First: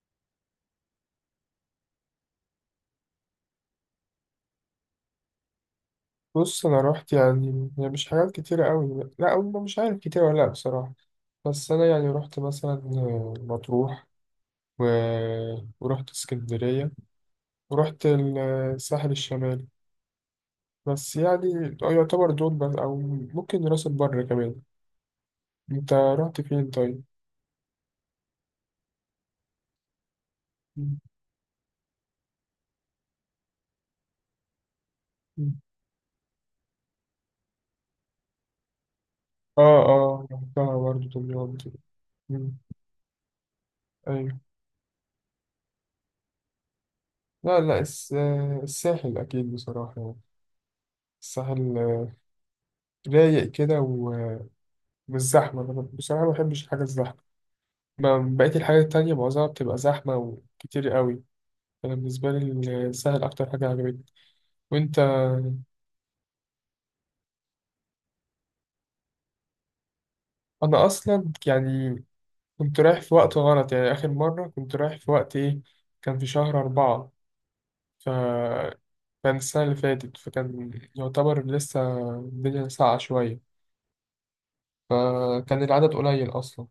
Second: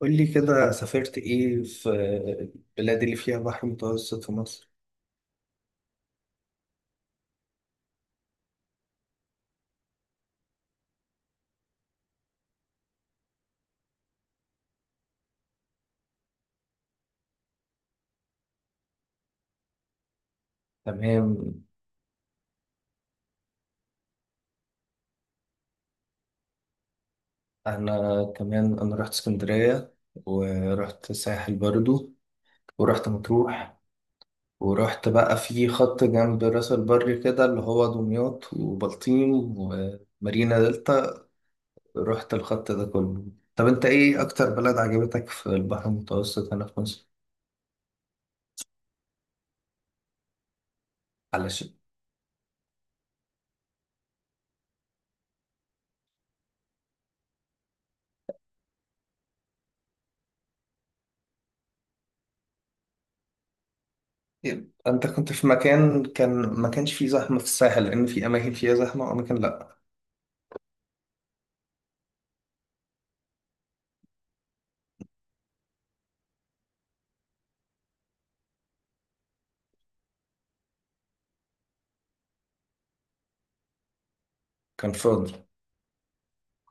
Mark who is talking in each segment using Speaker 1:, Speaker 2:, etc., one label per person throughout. Speaker 1: قول لي كده، سافرت ايه في البلاد اللي فيها بحر متوسط في مصر؟
Speaker 2: بص، انا رحت يعني مش حاجات كتيرة قوي، لا، أو مش عارف كتير ولا لا، بصراحة. بس انا يعني رحت مثلا مطروح و... ورحت اسكندرية، ورحت الساحل الشمالي. بس يعني
Speaker 1: تمام.
Speaker 2: يعتبر دول بس، او ممكن راس البر كمان. انت رحت فين طيب؟
Speaker 1: انا كمان رحت اسكندريه،
Speaker 2: مم.
Speaker 1: ورحت الساحل برضو، ورحت مطروح، ورحت بقى
Speaker 2: مم.
Speaker 1: في خط جنب راس البر كده، اللي هو دمياط وبلطيم
Speaker 2: اه، اه،
Speaker 1: ومارينا
Speaker 2: رحتها برضه،
Speaker 1: دلتا.
Speaker 2: دمياط دي.
Speaker 1: رحت
Speaker 2: مم.
Speaker 1: الخط ده كله. طب انت ايه
Speaker 2: ايوه.
Speaker 1: اكتر بلد عجبتك في البحر المتوسط هنا في مصر؟
Speaker 2: لا، لا، الساحل اكيد بصراحة، يعني
Speaker 1: علشان
Speaker 2: الساحل رايق كده ومش زحمة. أنا بصراحة ما بحبش الحاجة الزحمة. بقية الحاجات التانية معظمها بتبقى زحمة وكتير قوي. أنا بالنسبة لي السهل أكتر حاجة عجبتني. وأنت؟
Speaker 1: انت كنت في مكان كان ما كانش فيه زحمه في الساحل، لان في اماكن فيها زحمه واماكن لا؟
Speaker 2: أنا أصلا يعني كنت رايح في وقت غلط، يعني آخر مرة كنت رايح في وقت إيه، كان في شهر أربعة، ف كان السنة اللي فاتت، فكان يعتبر لسه الدنيا ساقعة شوية،
Speaker 1: كان فاضي.
Speaker 2: فكان العدد قليل أصلا،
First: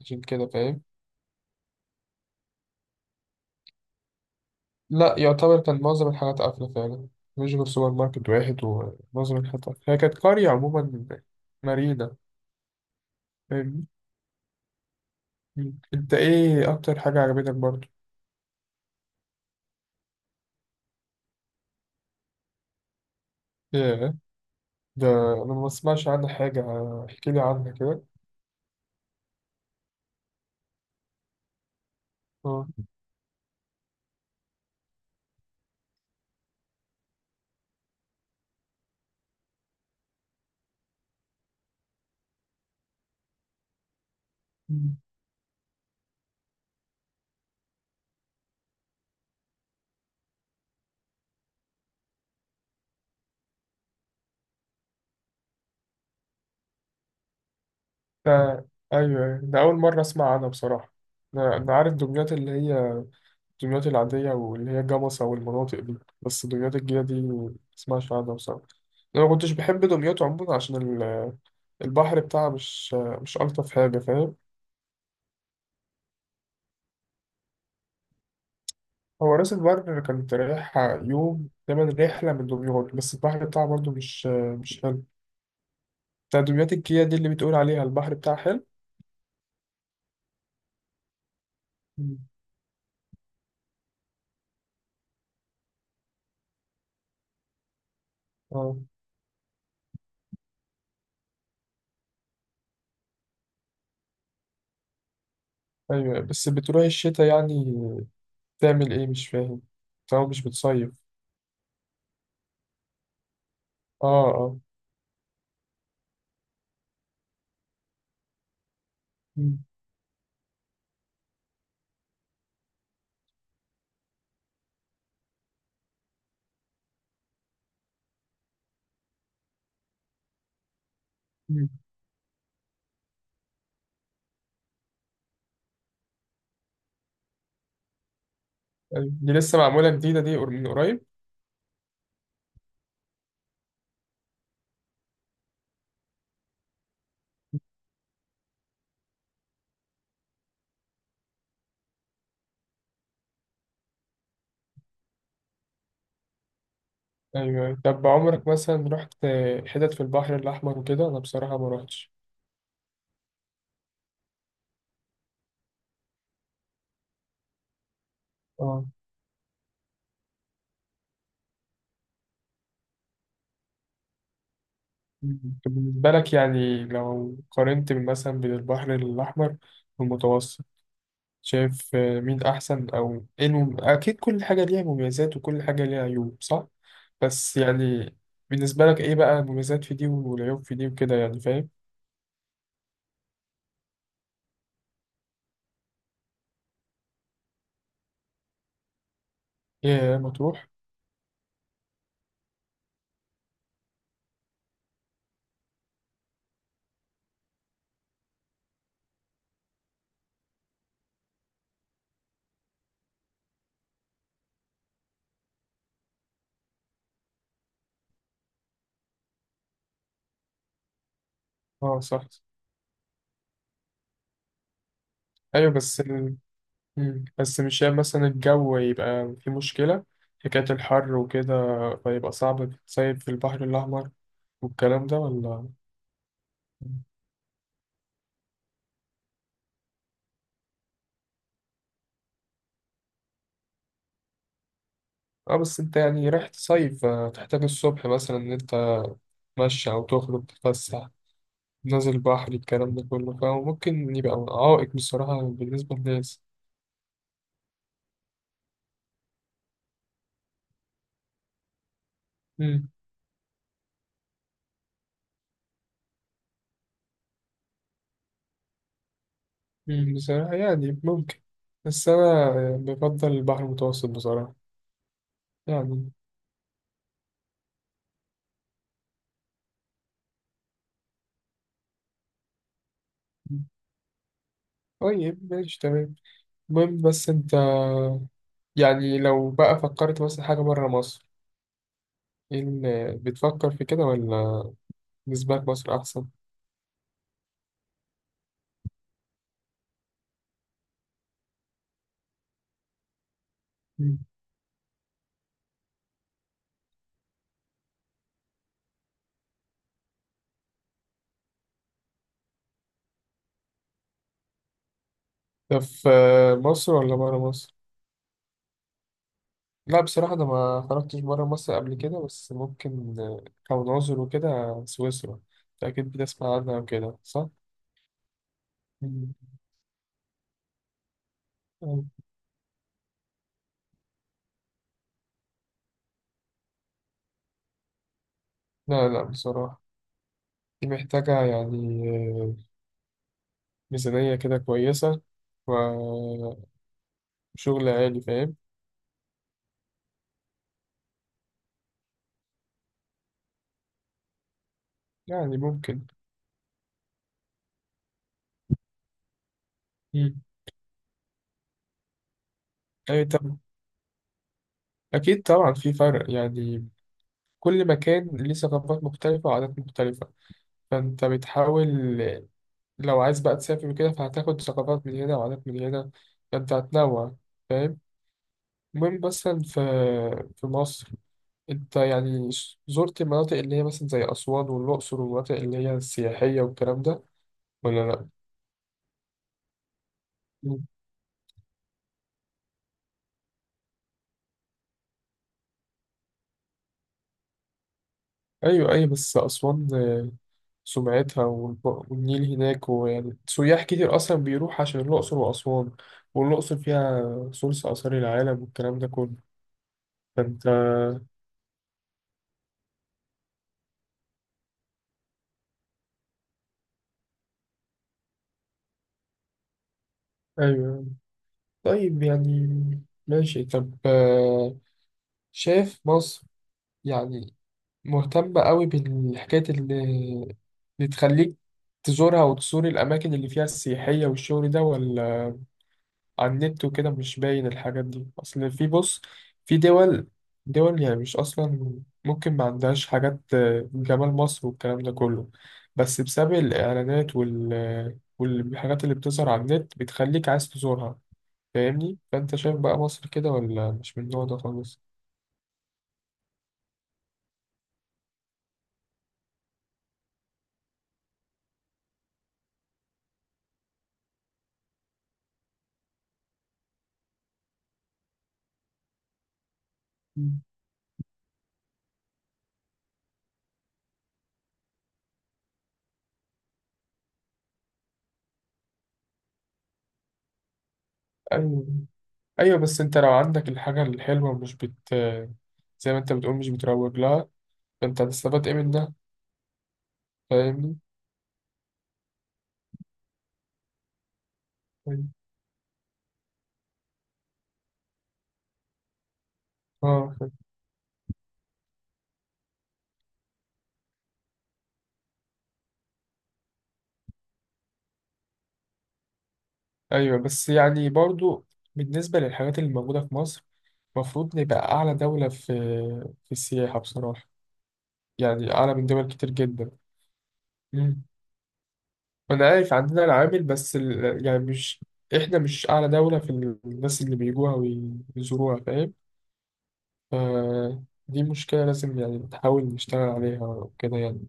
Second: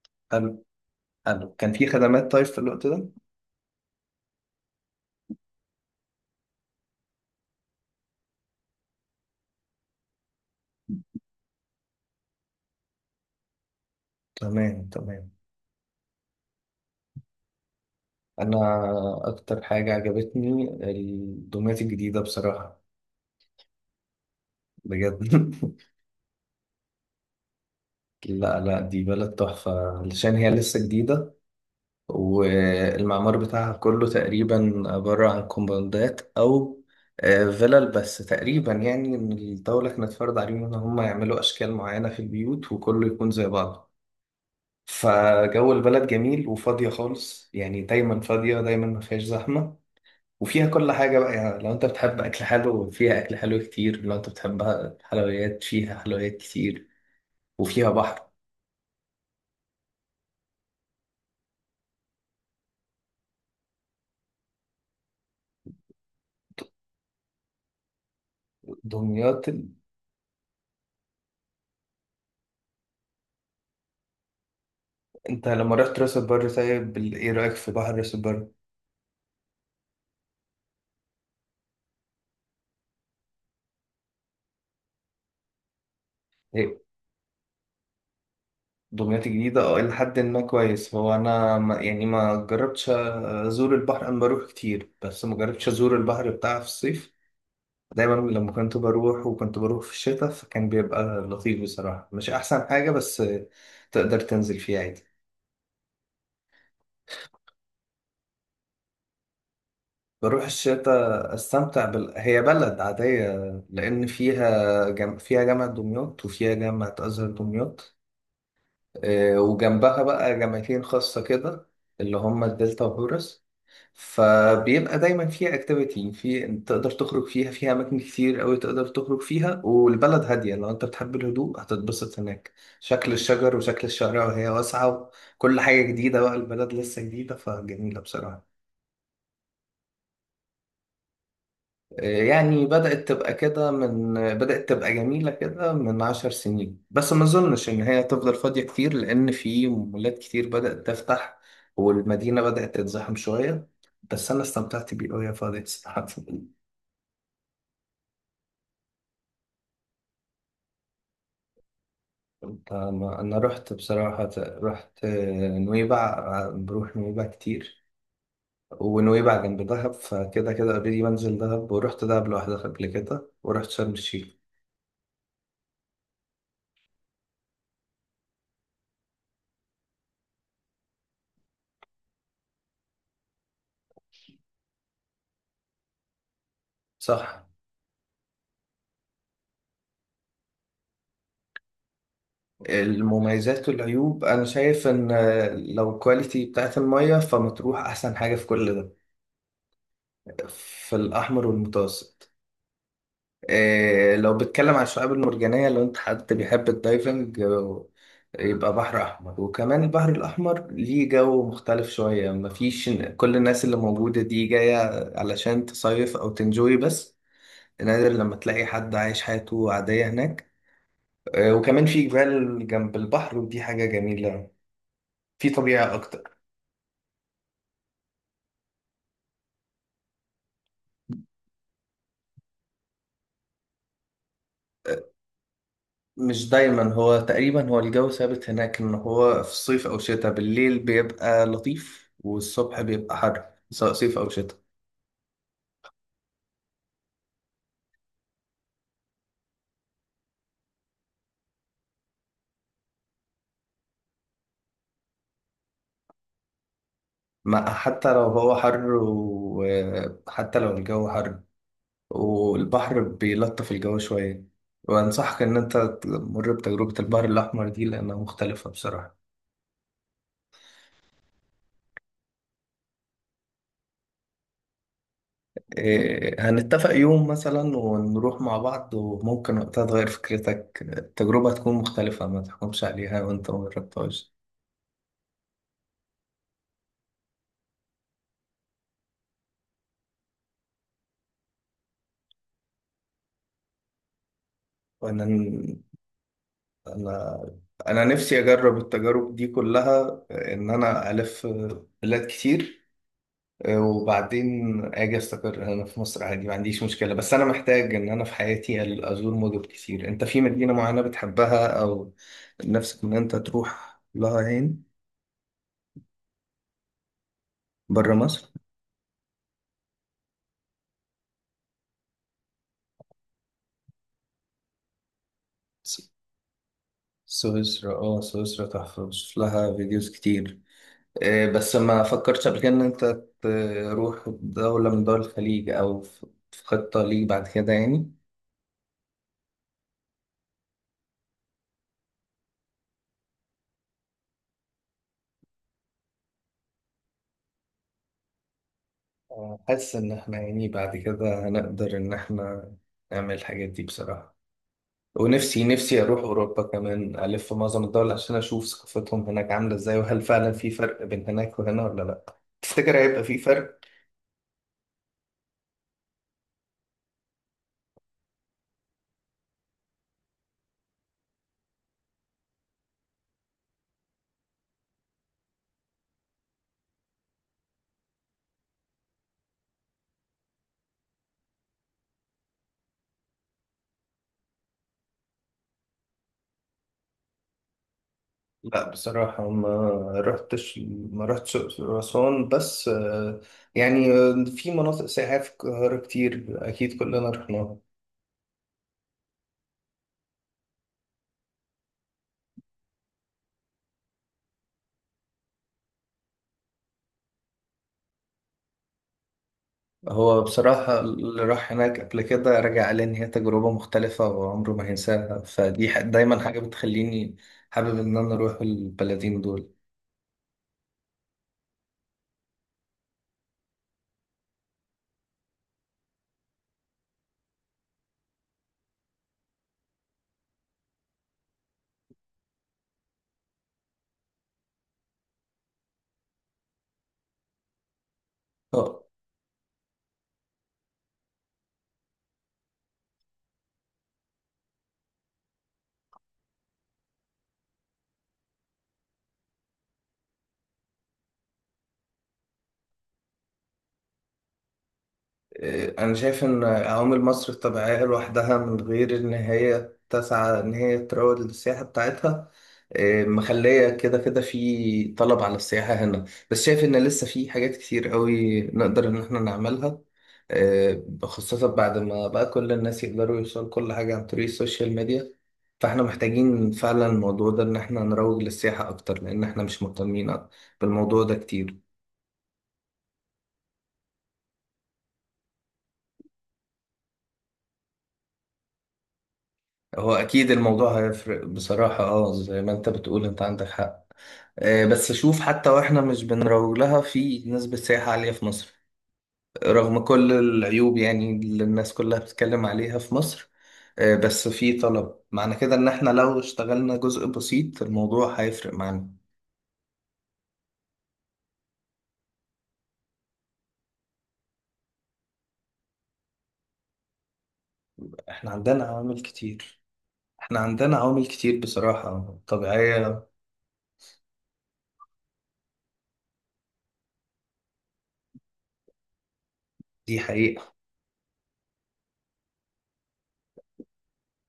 Speaker 2: عشان كده
Speaker 1: حلو،
Speaker 2: فاهم.
Speaker 1: حلو. كان في خدمات طيب في الوقت ده؟
Speaker 2: لا، يعتبر كان معظم الحاجات قافلة فعلا، مش غير سوبر ماركت واحد ومعظم الحاجات قافلة، هي كانت قرية عموما، مارينا. فاهمني؟
Speaker 1: تمام، تمام.
Speaker 2: مم. انت ايه اكتر حاجة عجبتك برضو؟
Speaker 1: انا اكتر حاجة عجبتني الدومات الجديدة بصراحة،
Speaker 2: ايه؟ ده
Speaker 1: بجد
Speaker 2: انا ما بسمعش عنها حاجة، احكي لي عنها كده.
Speaker 1: لا، لا، دي بلد تحفة علشان هي لسه جديدة،
Speaker 2: اه.
Speaker 1: والمعمار بتاعها كله تقريبا عبارة عن كومباوندات أو فيلل بس تقريبا، يعني إن الدولة كانت فرض عليهم إن هم يعملوا أشكال معينة في البيوت وكله يكون زي بعضه.
Speaker 2: مم.
Speaker 1: فجو البلد جميل وفاضية خالص، يعني دايما فاضية، دايما ما فيهاش زحمة، وفيها كل حاجة بقى. يعني لو انت بتحب أكل حلو فيها أكل حلو كتير، لو انت بتحب حلويات فيها حلويات كتير، وفيها بحر.
Speaker 2: ده ايوه، أيوة. ده اول مرة اسمع عنها بصراحة. أنا عارف دمياط اللي هي دمياط العادية، واللي هي جمصة والمناطق دي، بس دمياط الجديدة دي ما بسمعش عنها بصراحة. انا ما
Speaker 1: دمياط.
Speaker 2: كنتش بحب دمياط عموما عشان البحر بتاعها مش الطف حاجة، فاهم؟
Speaker 1: انت لما رحت راس البر طيب، ايه رأيك في بحر راس البر؟
Speaker 2: هو راس البر كانت رايحة يوم تمن رحلة من دمياط، بس البحر بتاعها برضو مش حلو. تدريبات
Speaker 1: إيه،
Speaker 2: الكيا دي اللي بتقول عليها البحر بتاعها حلو.
Speaker 1: دمياط الجديدة إلى حد ما كويس. هو أنا ما يعني
Speaker 2: مم.
Speaker 1: ما جربتش أزور البحر، أنا بروح كتير بس ما جربتش أزور البحر بتاعها في الصيف. دايما لما كنت
Speaker 2: اه.
Speaker 1: بروح، وكنت بروح في الشتاء، فكان بيبقى لطيف بصراحة، مش أحسن حاجة، بس تقدر تنزل فيها عادي.
Speaker 2: ايوه بس بتروح الشتاء، يعني تعمل ايه مش فاهم، طبعا مش
Speaker 1: بروح
Speaker 2: بتصيف.
Speaker 1: الشتاء أستمتع هي بلد عادية، لأن
Speaker 2: اه، اه.
Speaker 1: فيها فيها جامعة دمياط وفيها جامعة أزهر دمياط،
Speaker 2: مم.
Speaker 1: وجنبها بقى جامعتين خاصة كده، اللي هما الدلتا وهورس. فبيبقى دايما فيها اكتيفيتي، في تقدر تخرج فيها، فيها اماكن كتير قوي تقدر تخرج فيها، والبلد هاديه، لو انت بتحب الهدوء
Speaker 2: مم.
Speaker 1: هتتبسط هناك. شكل الشجر وشكل الشارع، وهي واسعه، وكل حاجه جديده، بقى البلد لسه جديده فجميله بصراحه.
Speaker 2: أيوة. دي لسه معمولة جديدة دي، من قريب؟
Speaker 1: يعني بدأت تبقى جميلة كده من 10 سنين، بس ما أظنش إن هي تفضل فاضية كتير، لأن في مولات كتير بدأت تفتح، والمدينة بدأت تتزحم شوية. بس أنا استمتعت بيه وهي فاضية صراحة
Speaker 2: ايوه. طب عمرك مثلا رحت حتت في البحر الأحمر وكده؟ انا بصراحة ما رحتش.
Speaker 1: أنا رحت بصراحة، رحت نويبع، بروح نويبع كتير،
Speaker 2: اه.
Speaker 1: ونويبع جنب دهب، فكده كده أوريدي بنزل دهب، ورحت دهب لوحدها قبل كده، ورحت شرم الشيخ.
Speaker 2: مم. طب بالنسبة لك يعني، لو قارنت مثلا بين البحر الأحمر والمتوسط، شايف مين أحسن، أو إيه أكيد كل حاجة ليها مميزات وكل حاجة ليها عيوب، صح؟
Speaker 1: صح.
Speaker 2: بس يعني بالنسبة لك إيه بقى المميزات في دي والعيوب في دي وكده، يعني فاهم؟
Speaker 1: المميزات والعيوب انا شايف ان لو الكواليتي بتاعت المية، فمطروح احسن حاجة في كل ده،
Speaker 2: إيه، يا مطروح؟
Speaker 1: في الاحمر والمتوسط. إيه، لو بتكلم عن الشعاب المرجانية، لو انت حد بيحب الدايفنج، يبقى بحر احمر. وكمان البحر الاحمر ليه جو مختلف شوية، مفيش كل الناس اللي موجودة دي جاية علشان تصيف او تنجوي بس، نادر لما تلاقي حد عايش حياته عادية هناك. وكمان
Speaker 2: أه،
Speaker 1: في
Speaker 2: صح.
Speaker 1: جبال جنب البحر ودي حاجة جميلة، في
Speaker 2: أيوه
Speaker 1: طبيعة
Speaker 2: بس
Speaker 1: أكتر.
Speaker 2: مم. بس مش هي مثلا الجو يبقى في مشكلة، حكاية الحر وكده، فيبقى صعب تصيف في البحر الأحمر والكلام ده، ولا؟
Speaker 1: مش دايما،
Speaker 2: مم.
Speaker 1: هو تقريبا هو الجو ثابت هناك، ان هو في الصيف او شتاء بالليل بيبقى لطيف والصبح بيبقى حر، سواء صيف او شتاء.
Speaker 2: اه، بس انت يعني رايح تصيف، فتحتاج الصبح مثلا ان انت تمشي او تخرج تتفسح، نازل بحر، الكلام ده كله، فممكن يبقى عائق بصراحة بالنسبة للناس.
Speaker 1: ما حتى لو هو حر، وحتى لو الجو حر،
Speaker 2: مم.
Speaker 1: والبحر بيلطف الجو شوية. وأنصحك إن أنت تمر بتجربة البحر الأحمر دي، لأنها مختلفة بصراحة.
Speaker 2: مم. بصراحة يعني ممكن، بس أنا بفضل البحر المتوسط بصراحة، يعني.
Speaker 1: إيه، هنتفق يوم مثلا ونروح مع بعض، وممكن وقتها تغير فكرتك، التجربة تكون مختلفة، ما تحكمش عليها وأنت
Speaker 2: مم.
Speaker 1: مجربتهاش.
Speaker 2: طيب، ماشي، تمام. المهم بس أنت يعني لو بقى فكرت مثلا حاجة بره مصر، إيه اللي بتفكر في كده، ولا
Speaker 1: وإن
Speaker 2: بالنسبة لك مصر أحسن؟
Speaker 1: انا انا نفسي اجرب التجارب دي كلها، ان انا الف بلاد كتير،
Speaker 2: مم.
Speaker 1: وبعدين اجي استقر هنا في مصر عادي، ما عنديش مشكله، بس انا محتاج ان انا في حياتي ازور مدن كتير. انت في مدينه معينه بتحبها، او نفسك ان انت تروح لها، هين
Speaker 2: ده في مصر ولا بره مصر؟
Speaker 1: بره مصر؟
Speaker 2: لا بصراحة أنا ما خرجتش برا مصر قبل كده، بس ممكن كون عذر وكده. سويسرا أنت
Speaker 1: س-
Speaker 2: أكيد بتسمع عنها وكده، صح؟
Speaker 1: سويسرا تحفه،
Speaker 2: مم.
Speaker 1: بشوف لها فيديوز كتير. بس ما
Speaker 2: آه.
Speaker 1: فكرتش قبل كده ان انت تروح دولة من دول الخليج، او في خطة ليك بعد كده يعني؟
Speaker 2: لا، لا، بصراحة دي محتاجة يعني آه، ميزانية كده كويسة، وشغل عالي، فاهم؟
Speaker 1: حاسس إن إحنا يعني بعد كده هنقدر إن إحنا نعمل الحاجات دي بصراحة.
Speaker 2: يعني
Speaker 1: ونفسي
Speaker 2: ممكن.
Speaker 1: أروح أوروبا كمان، ألف في معظم الدول عشان أشوف ثقافتهم هناك عاملة إزاي، وهل
Speaker 2: مم.
Speaker 1: فعلا في فرق بين هناك وهنا ولا لأ. تفتكر هيبقى
Speaker 2: أي
Speaker 1: في
Speaker 2: طب،
Speaker 1: فرق؟
Speaker 2: أكيد طبعا في فرق، يعني كل مكان ليه ثقافات مختلفة وعادات مختلفة، فأنت بتحاول لو عايز بقى تسافر وكده، فهتاخد ثقافات من هنا وعادات من هنا، فأنت هتنوع، فاهم؟ المهم مثلا في مصر، أنت يعني زرت المناطق اللي هي مثلا زي أسوان والأقصر والمناطق اللي هي السياحية والكلام ده، ولا لأ؟
Speaker 1: لأ بصراحة، رحتش
Speaker 2: مم.
Speaker 1: ما رحتش الأقصر وأسوان، بس يعني في مناطق سياحية في القاهرة كتير، أكيد كلنا رحناها.
Speaker 2: أيوه، أيوه، بس أسوان سمعتها، والنيل هناك، ويعني سياح كتير أصلا بيروح عشان الأقصر وأسوان، والأقصر فيها ثلث آثار العالم والكلام ده كله.
Speaker 1: هو
Speaker 2: فأنت،
Speaker 1: بصراحة اللي راح هناك قبل كده رجع قال لي إن هي تجربة مختلفة وعمره ما هينساها، فدي دايما حاجة بتخليني حابب إن أنا أروح البلدين
Speaker 2: أيوه، طيب يعني، ماشي، طب. شايف مصر يعني مهتمة قوي بالحكاية اللي تخليك تزورها وتزور الأماكن اللي فيها السياحية والشغل ده، ولا على النت وكده مش باين الحاجات دي؟ أصل في
Speaker 1: دول.
Speaker 2: بص في دول يعني مش أصلا، ممكن ما عندهاش حاجات جمال مصر والكلام ده كله، بس بسبب الإعلانات والحاجات اللي بتظهر على النت بتخليك عايز تزورها، فاهمني؟ فأنت شايف بقى مصر كده، ولا مش من النوع ده خالص؟
Speaker 1: أنا شايف إن عوامل مصر الطبيعية لوحدها، من غير إن هي تسعى إن هي تروج للسياحة بتاعتها، مخلية كده كده في طلب على السياحة هنا، بس شايف إن لسه في حاجات كتير قوي نقدر إن إحنا نعملها،
Speaker 2: مم.
Speaker 1: خاصة بعد ما بقى كل الناس يقدروا يوصلوا كل حاجة عن طريق السوشيال ميديا. فإحنا محتاجين فعلا الموضوع ده، إن إحنا نروج للسياحة أكتر، لأن إحنا مش مهتمين بالموضوع ده كتير.
Speaker 2: أيوه، ايوه، بس انت لو عندك الحاجه الحلوه مش بت زي ما انت بتقول مش بتروج لها، فانت هتستفاد ايه من ده؟
Speaker 1: هو اكيد
Speaker 2: فاهمني.
Speaker 1: الموضوع هيفرق بصراحة، زي ما انت بتقول، انت عندك حق. بس
Speaker 2: طيب.
Speaker 1: شوف، حتى واحنا مش بنروج لها، في نسبة سياحة عالية في مصر، رغم كل
Speaker 2: اه، فاهم.
Speaker 1: العيوب يعني اللي الناس كلها بتتكلم عليها في مصر. بس في طلب، معنى كده ان احنا لو اشتغلنا جزء بسيط الموضوع هيفرق معانا.
Speaker 2: ايوه بس يعني برضو بالنسبه للحاجات اللي موجوده في مصر، المفروض نبقى اعلى دوله في السياحه بصراحه،
Speaker 1: احنا
Speaker 2: يعني
Speaker 1: عندنا
Speaker 2: اعلى من
Speaker 1: عوامل
Speaker 2: دول كتير
Speaker 1: كتير
Speaker 2: جدا.
Speaker 1: احنا عندنا
Speaker 2: مم.
Speaker 1: عوامل كتير بصراحة،
Speaker 2: وانا عارف عندنا
Speaker 1: طبيعية.
Speaker 2: العامل، بس يعني مش احنا مش اعلى دوله في الناس اللي بيجوها ويزوروها، فاهم؟
Speaker 1: دي
Speaker 2: ف-
Speaker 1: حقيقة.
Speaker 2: دي مشكله لازم يعني نحاول نشتغل عليها وكده، يعني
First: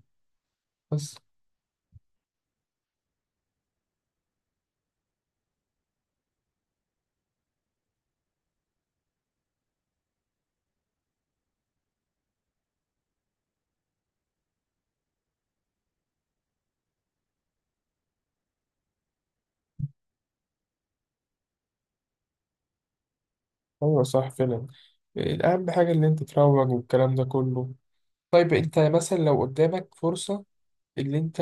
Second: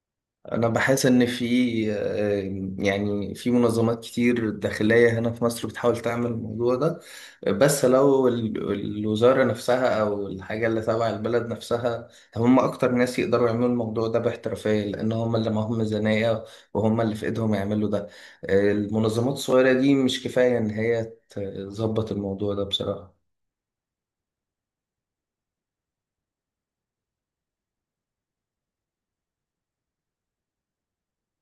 Speaker 1: أنا بحس
Speaker 2: بس.
Speaker 1: إن في يعني في منظمات كتير داخلية هنا في مصر بتحاول تعمل الموضوع ده، بس لو الوزارة نفسها أو الحاجة اللي تبع البلد نفسها، هم أكتر ناس يقدروا يعملوا الموضوع ده باحترافية، لأن هم اللي معاهم ميزانية وهم اللي في إيدهم يعملوا ده. المنظمات الصغيرة دي مش كفاية إن هي تظبط الموضوع ده بصراحة.
Speaker 2: ايوه، صح فعلا، اهم حاجه اللي انت تروج والكلام ده كله. طيب انت مثلا لو قدامك فرصه، اللي انت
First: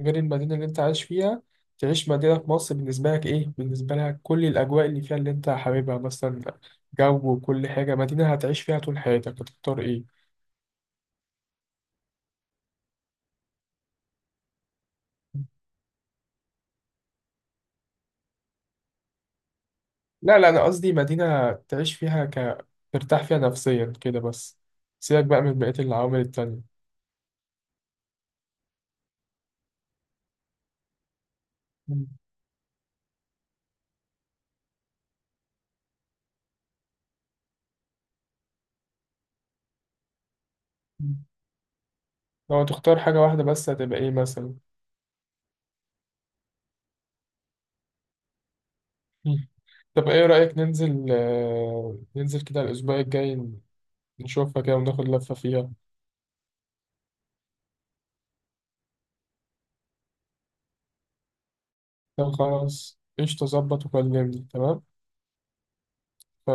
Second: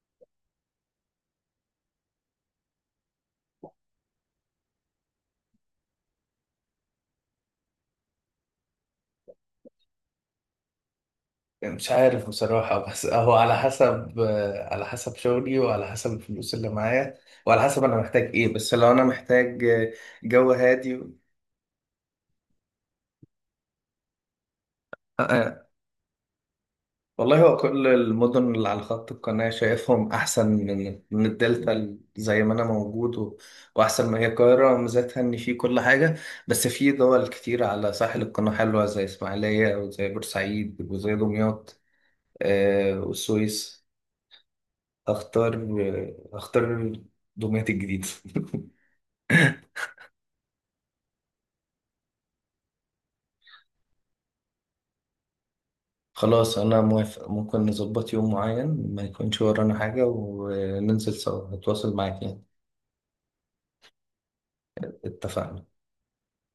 Speaker 2: غير المدينه اللي انت عايش فيها، تعيش مدينه في مصر، بالنسبه لك كل الاجواء اللي فيها اللي انت حاببها، مثلا جو وكل حاجه، مدينه هتعيش فيها طول حياتك، هتختار ايه؟
Speaker 1: مش عارف بصراحة، بس هو على حسب شغلي، وعلى حسب الفلوس اللي معايا، وعلى حسب أنا محتاج إيه. بس لو أنا محتاج
Speaker 2: لا، لا،
Speaker 1: جو
Speaker 2: انا قصدي
Speaker 1: هادي
Speaker 2: مدينه تعيش فيها، ترتاح فيها نفسيا كده بس،
Speaker 1: آه،
Speaker 2: سيبك بقى من
Speaker 1: آه.
Speaker 2: بقيه العوامل التانية.
Speaker 1: والله هو كل المدن اللي على خط القناة شايفهم أحسن من الدلتا،
Speaker 2: مم.
Speaker 1: زي ما أنا موجود وأحسن ما هي القاهرة ميزتها إن في كل حاجة. بس في دول كتير على ساحل القناة حلوة، زي إسماعيلية وزي بورسعيد وزي دمياط
Speaker 2: لو تختار حاجه واحده بس،
Speaker 1: والسويس.
Speaker 2: هتبقى ايه مثلا؟
Speaker 1: اختار اختار دمياط الجديد
Speaker 2: مم. طب ايه رأيك ننزل كده الأسبوع الجاي، نشوفها كده وناخد لفة فيها؟
Speaker 1: خلاص، انا موافق، ممكن نظبط يوم معين ما يكونش ورانا حاجة وننزل سوا، نتواصل معاك
Speaker 2: طب
Speaker 1: يعني.
Speaker 2: خلاص، قشطة، ظبط وكلمني. تمام.
Speaker 1: اتفقنا.
Speaker 2: ف-